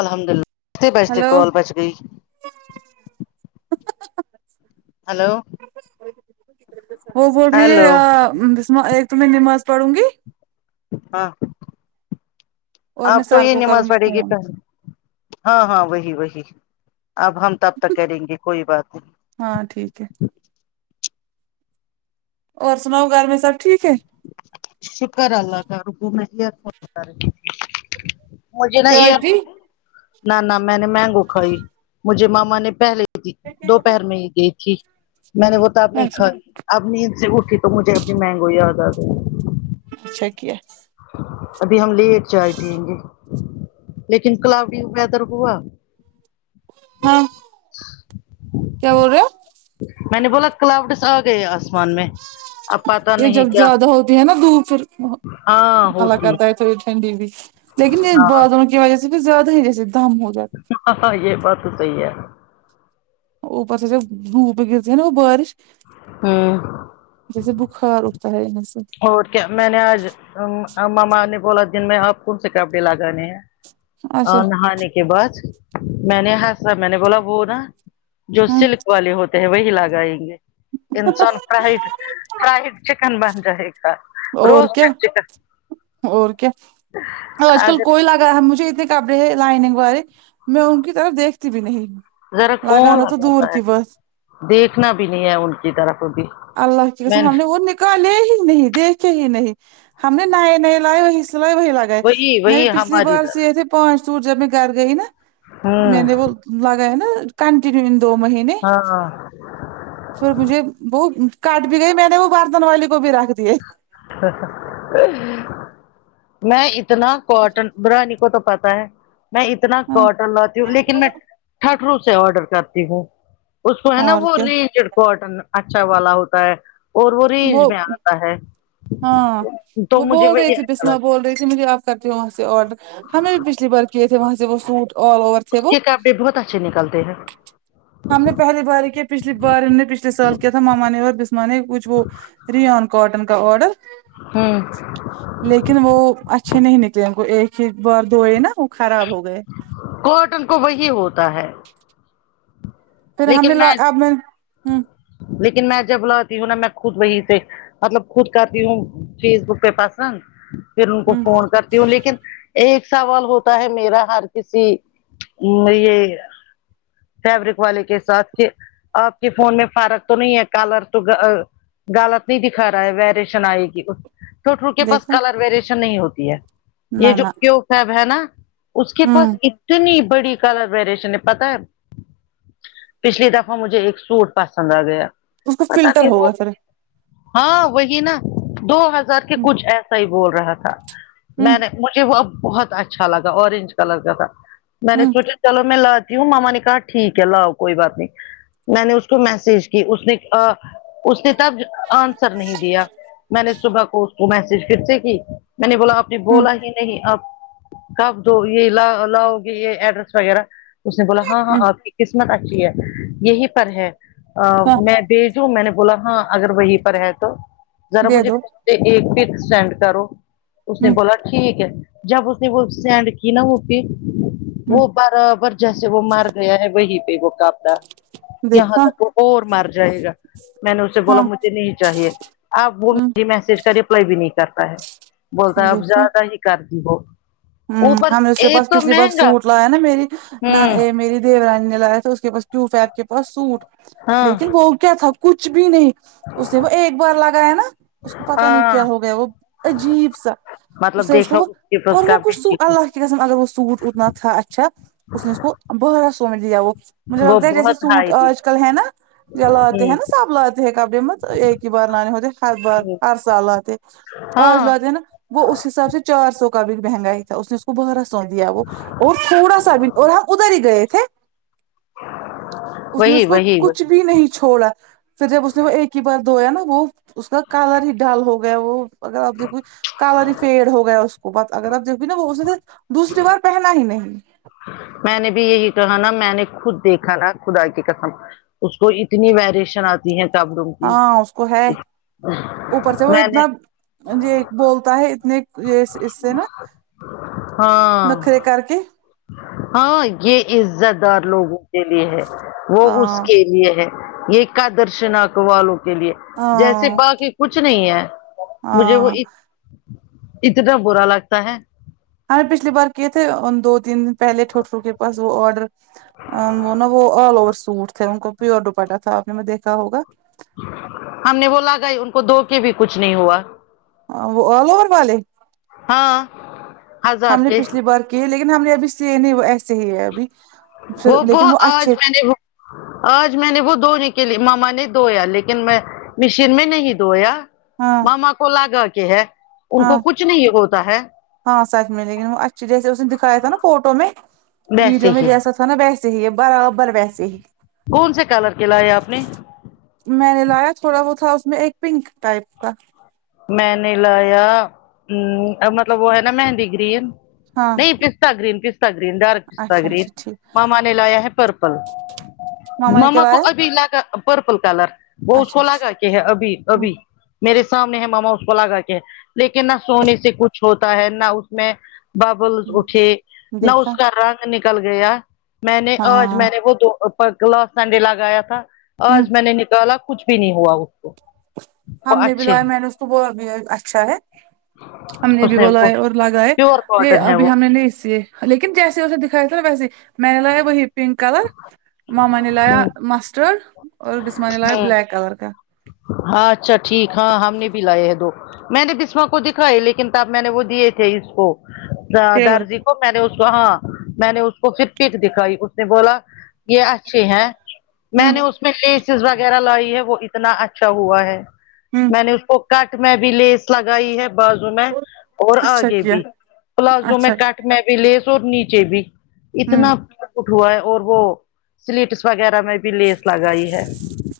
الحمد للہ بچتے بجتے ہلو کال بچ گئی ہیلو وہ بول رہی ہیلو ہے ایک تو میں نماز پڑھوں گی ہاں اور میں آپ تو سر یہ کو نماز کروں پڑھے گی فون ہاں ہاں وہی وہی اب ہم تب تک کریں گے کوئی بات نہیں ہاں ٹھیک ہے اور سناؤ گھر میں سب ٹھیک ہے شکر اللہ کا رکو میں مجھے نا چائے ایئر پی نہ نہ میں نے مینگو کھائی مجھے ماما نے پہلے دوپہر میں ہی گئی تھی میں نے وہتا آپ نے کھ اچھا اب نیند سے اٹھی تو مجھے اپنی مہنگو یاد آ گ اچھا کی ابھی ہم لیٹ چائے پیئیں گے لیکن کلاؤڈی ویدر ہوا ہاں کیا بول رہے ہو میں نے بولا کلاوڈس آ گئے آسمان میں آپ یہ جب زیادہ ہوتی ہے نا دھوپ ہاں اللہ ہوتی کرتا ہے تھوڑی ٹھنڈی بھی لیکن یہ ہاں باز کی وجہ سے تو زیادہ ہی جیس دم ہو جات ہاں ہاں یہ بات تو صحیح ہے ا پس سے دھوپ گرتی ہیں نا وہ بارش ہوں جیسے بخار اٹتا ہے ان سے اور کیا میں نے آج ماما نے بولا دن میں آپ کون سے کپڑے لگانے ہیں اچھا نہانے کے بعد میں نے ہسا میں نے بولا وہ نا جو ہاں سلک والے ہوتے ہیں وہی لگائیں گے انسان پرائٹ فرائیڈ چکن بن جائے گا اور روز کیا چکن اور کیا آج کل اگر کوئی لا مجھے اتنے کپڑے ہیں لائنگ والے میں ان کی طرف دیکھتی بھی نہیں ذرا کون لگانا تو دور لگاتا ہے کی بات دیکھنا بھی نہیں ہے ان کی طرف ا بھی میں لے ہی نہیں دیکھے ہی نہیں ہم نے نئے نئے لائے وہی سلائے وہی لا گئے وہی میں نے وہی پچھلی ہماری بار سئے طرف تھے پانچ سوٹ جب میں گھر گئی نا ہوں میں نے وہ لگا نا کنٹنیو دو مہینے ہاں پھر مجھے وہ کاٹ بھی گئی میں نے وہ برتن والی کو بھی رکھ دیے میں اتنا کاٹن برانی کو تو پتا ہے میں اتنا ہاں کاٹر لاتی ہوں لیکن میں ٹھٹرو سے آڈر کرتی ہوں اس کو ہے نا اور وہ کیا رینج کاٹن اچھا والا ہوتا ہے اور وہ رینج میں آ ہاں وہ مجھے بول رہی وہی تھی اچھا بسما لگتا بول رہی تھی مجھے آپ کر تھے وہاں سے آڈر ہمیں بھی پچھلی بار کیے تھے وہاں سے وہ سوٹ آل اوور تھے اس وہ کے کب بھی بہت اچھے نکلتے ہیں ہم نے پہلی بار یہ کیا پچھلی بار ہم نے پچھلے سال کیا تھا ماما نے اور بسمان نے کچھ وہ ریان کاٹن کا آڈر اں لیکن وہ اچھے نہیں نکلے ان کو ایک ہی بار دو ہے نا وہ خراب ہو گئے کوٹن کو وہی ہوتا ہے پھر ہم نے لی اب میں ہ لیکن میں جب لاتی ہوں نا میں خود وہی سے مطلب خود کرتی ہوں فیس بک پہ پسند پھر ان کو ہوں فون کر ہوں لیکن ایک سوال ہوتا ہے میرا ہر کسی یہ فیبرک والے کے ساتھ کہ آپ کے فون میں فرق تو نہیں ہے کالر تو غلط نہیں دکھا رہا ہے ویریشن آئے گی ٹوٹوٹ کے پاس دیکھا کلر ویریشن نہیں ہوتی ہے یہ نہ جو نہ کیو سیب ہے نا اس کے پاس ہوں اتنی بڑی کلر ویریشن ہے پتا ہے پچھلی دفعہ مجھے ایک سوٹ پسند آگیا اس کو پتا فلٹر نہیں ہوگا پھر ہاں وہی نا دو ہزار کے ہوں کچھ ایسا ہی بول رہا تھا ہوں میں نے مجھے وہ بہت اچھا لگا اورینج کلر کا تھا میں نے ہوں سوچا چلو میں لاتی ہوں ماما نےکہا ٹھیک ہے لاؤ کوئی بات نہیں میں نے اس کو میسج کی اس نے آ اس نے تب آنسر نہیں دیا میں نے صبح کو اس کو میسج پھر سے کی میں نے بولا آپ نے ہوں بلا ہی نہیں آپ کب دو یے لا لاؤ گے یے ایڈریس وغیرہ اس نے بولا ہاں ہاں ہوں آپ کی قسمت اچھی ہے یہی پر ہے ہاں میں دی میں نے بولا ہاں اگر وہیں پر ہے تو ذرا دے مجھے دو ایک پک سینڈ کرو اس نے ہوں بولا ٹھیک ہے جب اس نے وہ سینڈ کی نا وہ پیک ہوں وہ بارابر جیسے وہ مار گیا ہے پے وہ کاپا یہاں دیکھا تک وہ اور مر جائے گا میں نے اسے ہاں بولا مجھے نہیں چاہیے آپ وہ ہوں میری میسج کا ریپ لی بھی نہیں کرتا ہے بولتا اب دیکھا زیادہ ہی کر دی وہ ہم نے اس کے پاس پچھلی بار سوٹ لایا نا میری نہ ہوں میری دی رانی نے لایا تھا اس کے پاس کیو فیک کے پاس سوٹ ہاں لیکن وہ کیا تھا کچھ بھی نہیں اس نے وہ ایک بار لگایا نا اس کو پتا نہیں کیا ہاں ہو گیا وہ عجیب سا اس مطلب سے اس کو دیکھا وہ کے اور پاس وہ کا بیچی کو الله کے قسم اگر وہ سوٹ اتنا تھا اچھا اس نے اس کو بارہ سو میں دیا وہ مجھے وہ لگتا ہے جیسے بہت سوٹ ہائی آج کل ہے نا لاتے ہیں تھی نا سب لاتے ہیں کپڑے ایک ہی بار لانے ہوتے ہر بار ہوں ہر سال لاتے آج ہاں لاتے نا وہ اس حساب سے چار سو کا بھی مہنگاہی تھا اس نے بارا سو دیا وہ اور تھوڑا سا بھی اور ہم ادھر ہی گئے تھے اس نے وہی اس کو وہی کچھ وہی بھی نہیں چھوڑا فیر جب اس نے وہ ایک ہی بار دھویا نا وہ اس کا کالر ہی ڈال ہو گیا وہ اگر اپ دیکو کلر ہی فیڈ ہو گیا اس کو [unintelligible] میں نے بھی یہی کہا نا میں نے خود دیکھا نا خدا کی قسم اس کو اتنی ویریشن آتی ہیں کب روم کی ہاں اس کو ہے میں نے جی بولتا ہے اتنے یے اس سے نا ہاں نخرے کر کے ہاں یے عزت دار لوگوں کے لیے ہے وہ اس ہاں کے لیے ہے یے کا درشناک والوں کے لیے جیسے ہاں باقی کچھ نہیں ہے مجھے ہاں وہ اتنا برا لگتا ہے ہم نے پچھلی بار کیے تھے دو تین دن پہلے ٹوٹرو کے پاس وہ آرڈر وہ نا وہ آل ور سوٹ تھے ان کو پیور ڈپاٹا تھا آپ نے میں دیکھا ہوگا ہم نے وہ لگا ہی ان کو دھو کے بھی کچھ نہیں ہوا آل اوور والے ہاں ہزار ہم نے کے پچھلی بار کی ہے لیکن ہم نے ابھی سے نہیں ایسے ہی ہے ابھی وہ پھر وہ لیکن آج اچھے میں نے وہ آج میں نے وہ دھونے کے لیے ماما نے دھویا لیکن میں مشین میں نہیں دویا ہاں ماما کو لاگا کے ہے ان ہاں کو کچھ نہیں ہوتا ہے ہاں سچ میں لیکن وہ اچھے جیسے اس نے دکھایا تھا نا فوٹو میں ویڈیو ویسے میں ہی جیسا تھا [unintelligible] نا بیس ہی ہے برابر ویسے ہی کون سے کلر کے لائے آپ نے میں نے لایا تھوڑا وہ تھا اس میں ایک پنک ٹائپ کا میں نے لایا ا مطلب وہ ہے نہ مہندی گرین ہاں نہیں پستہ گرین پستہ گرین ڈارک پستہ اچھا گرین اچھا ٹھیک ماما نے لایا ہے پرپل نے کیا ماما کو لایا ابھی لا کر پرپل کلر وہ اس اچھا کو لگا اچھا کے ہے ابھی ابھی میرے سامنے ہے ماما اس کو لگا کے لیکن نہ سونے سے کچھ ہوتا ہے نہ اٹھنے ببل اٹھے نہ دیکھا اس کا رنگ نکل گیا میں نے آج ہاں میں نے وہ دو پا لاسٹ سنڈے لگایا تھا ہوں آج میں نے نکالا کچھ بھی نہیں ہوا اس کو وہ ہم نے بھی اچھے لایا میں نے اس بب اچھا ہے ہم نے اس بھی بولا وہ ہے اور لگا ہے پیور یہ کاٹن ہے ابھی وہ ہم نے نہیں سے لیکن جیسے اسے دکھایا تھا نہ ویسے میں نے لگا یا وہی پنک کلر ماما نے لایا مسٹرڈ اور بسمہ نے لایا ہ ہ بلیک کلر کا ہاں اچھا ٹھیک ہاں ہم نے بھی لائے ہیں دو میں نے بسمہ کو دکھائی لیکن تب میں نے وہ دئے تھے اس کو ٹیلر درضی میں نے اس کو ہاں میں نے اس کو پھر پک دکھائی اس نے بولا یہ اچھے ہیں میں ہمم نے اس میں لیسز وغیرہ لائی ہے وہ اتنا اچھا ہوا ہے ہمم میں نے اس کو کٹ میں بھی لیس لگائی ہے با زو میں اور اچھا آگے کیا بھی پلازو میں اچھا کٹ میں بھی لیس اور نیچے بھی ہمم اتنا اٹ ہوا ہے اور وہ سلیٹس وغیرہ میں بھی لیس لگائی ہے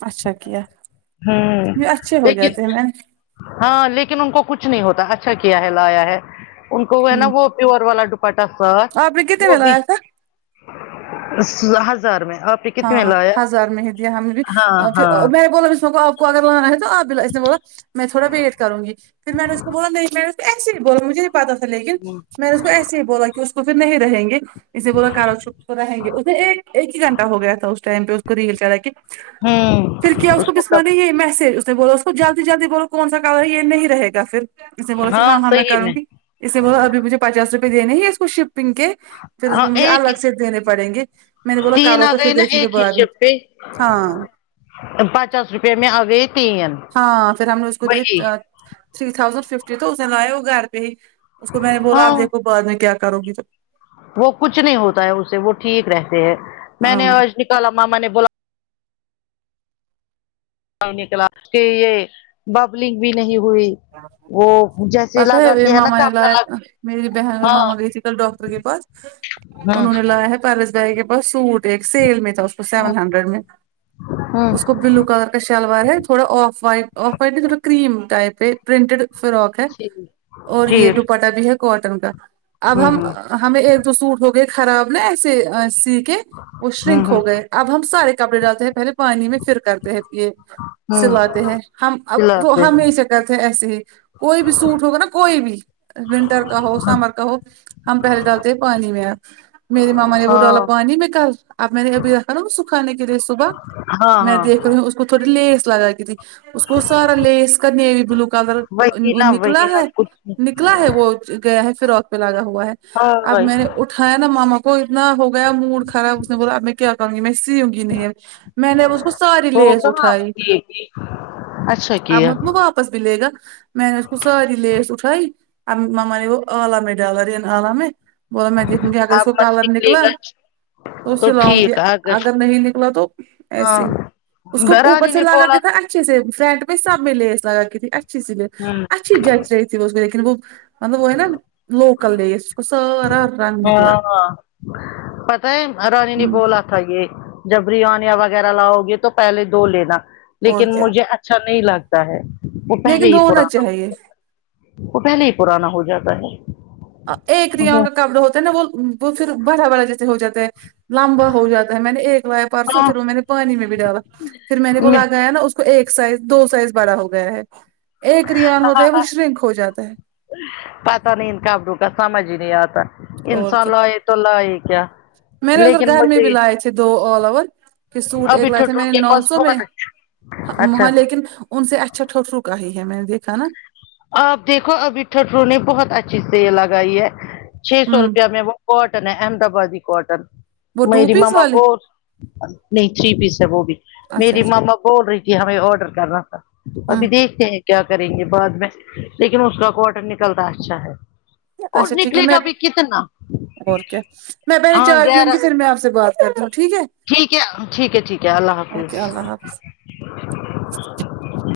اچھا کیا ہوں یہ اچھے ہو لیکن جاتے ہیں میںم ہاں لیکن ان کو کچھ نہیں ہوتا اچھا کیا ہے لایا ہے ان کو وہ ہے نہ ہمم وہ پیور والا ڈو پٹا سا آپ نے کتنے وہ میں بھی لایا تھا ہزار میں آپ نے کتنے میں ہاں لایا ہزار میں ہی دیا ہم نے بھی ہاں پھر ہاں میں بولا اس کو کو اگر لگانا ہے تو آ بلا اس نے بولا میں تھوڑا ویٹ کروں گی پھر میں نے اس کو بولا نہیں میں نے ایسے ہی بول مجھے پتہ تھا لیکن میں نے اس کو ایسے ہی بولا کہ اس کو فر نہیں رہیں گے اسے بولا کرا چپ رہیں گے اسے ایک ہی گھنٹہ ہو گیا تھا اس ٹائم پہ اس کو ریل چلا کے ہوں پھر کیا اس کو کسوہ نے یہ میسج اس نے بولا اس کو جلدی جلدی بولو کون سا رہا یہ نہیں رہےگا پھر اس نے بولا پھر ہاں ہاں میں کروں گی اسے بولا ابھی مجھے پچاس روپئے دینے ہیں اس کو شپپنگ کے پھر اس ہاں کو مجھے ایک الگ سے دینے پڑیں گے میں نے بولا تین کرو آ تو گئے پھر نہ دیکھیں گے ایک ہی بعد میں شپ پہ ہاں پچاس روپے میں اوے تین ہاں پھر ہم نے اس کو دی وہی تھری تھاؤزینڈ ففٹی تو اس نے لایا وہ گھر پہ ہی اس کو میں نے بولا ہاں آپ دیکھو بعد میں کیا کرو گی تو وہ کچھ نہیں ہوتا ہے اسے وہ ٹھیک رہتے ہے میں نے ہاں آج نکالا ماما نے بولا نکلا کہ یہ ببلنگ بھی نہیں ہوئی وہ جیسے پتہ ہے لگا وہ کہ نا ماما نے لایا کپڑا میری بہن ماما گئی ہاں تھی کل ڈاکٹر کے پاس ہاں انہوں نے لایا ہے پارس گ بس سوٹ ایک سیل میں تھا اس کو سیون ہنڈریڈ میں ہاں اس کو بلو کلر شلوار ہے تھوڑا آف وائٹ آف وائٹ نہیں تھوڑا کریم ٹائپ ہے پرنٹڈ فرااک ہے جی اور جی یہ ڈو پٹہ بھی ہے کوٹن کا اب ہوں ہم ہوں ہمیں ایک دو سوٹ ہو گئے خراب نہ ایسے سی کے وہ ہوں شرنک ہوں ہو گئے اب ہم سارے کپڑے ڈالتے ہیں پہلے پانی میں فر کرتے ہیں یہ ہوں سلا تے ہیں ہم اب تو کھلاتے ہم ہیں ہی سے کرتے ہیں ایسے ہی کوئی بھی سوٹ ہوگا نہ کوئی بھی ونٹر کا ہو ہاں سمر کا ہو ہم پہلے ڈالتے ہیں پانی میں میری ماما نے وہ ڈالا پانی میں کل اب میں نے ابھی رکھا نہ وہ سکھانے کے لیے صبح ہاں میں دیکھ ہاں رہی ہوں اس کو تھوڑی لیس لگا کیسی اس کو سارا لیس کرنے بلو کلر وہی نا نکلا وہی نا ہے کچھ نکلا ہے وہ گیا ہے فراک پہ لگا ہوا ہے اب ہاں میں نے اٹھیا نا ماما کو اتنا ہو گیا موڈ خراب اس نے بولا اب میں کیا کہوں گی میں سی ہوں گی نہیں اب میں نے اس کو ہو کہاں آ اچھا کی اب ہے مت وہ واپس ملے گا میں نے اس کو ساری لیس اٹھائی ممانے گ وہ عالامہ ڈالا رن عالامہ میں بعد میں دیکھوں گی اگر اس کو آپ مت کالر نکلے نکلا گا تو اسے لاؤں گی ٹھیک آ گئے اگر نہیں نکلا تو ایسے ہی اس ہاں کو اوپر درانی سے نے لگا بولا کے تھا اچھے سے فرنٹ میں سب میں لیس لگا کے تھی اچھی سے لیس ہوں اچھی جچرہی تھی وہ لیکن وہ مطلب وہ ہے نہ لوکل لیس کو سارا رنگ نکلا ہاں ہاں پتہ ہے رانی نے ہمم بولا آ تھا یہ جب ریانے وغیرہ لاؤ گے تو پہلے دو لینا اور لیکن کیا مجھے اچھا نہیں لگتا ہے وہ پہلے لیکن ہی رونا پرانا چاہیے ہو وہ پہلے ہی پرانا ہو جاتا ہے ایک ریا ان کا کپڑا ہوتا ہے نا وہ وہ پھر بڑا بڑا جیسے ہو جاتا ہے لمبا ہو جاتا ہے میں نے ایک لایا پرسوں ہاں پھر وہ میں نے پانی میں بھی ڈالا پھر میں نے وہ لگایا نا ایک سائز دو سائز بڑا ہو گیا ہے ایک ریان ہوتا ہے وہ شرنک ہو جاتا ہے پتہ نہیں ان کابروں کا سمجھ ہی نہیں آتا اور انسان کیا لائے تو لائے کیا میں نے ادھر لیکن گھر میں بھی مجھے لائے تھے دو الاور کہ سوٹ ایک ابھی لائے تھے میں ٹھٹر نے کے نو پاس سو بہت اچھا مہاں اچھا لیکن ان سے اچھا ٹھوٹھرو کا ہے میں نے دیکھا نا آپ دیکھو ابھی ٹھٹرو نے بہت اچھی سیسل لگائی ہے چھ سو ہوں روپیہ میں وہ کاٹن ہے احمدآبادی کاٹن وہ ٹو میری پیس ماما والے وہ نہیں ٹری پیس ہے وہ بھی اچھا میری اچھا ماما بول رہی تھی ہمیں آرڈر کرنا تھا ابھی ہوں دیکھتے ہیں کیا کریں گے بعد میں لیکن اس کا کوٹن نکلتا اچھا ہے اور اچھا ٹھیک ہے نکلے میں گا بھی کتنا اور کیا میں پہلے ہاں چائے پیوں گیارہ گی پھر میں آپ سے بات کروں ٹھیک ہے ٹھیک ہے ٹھیک ہے ٹھیک ہے اللہ حافظ اوکے اللہ حافظ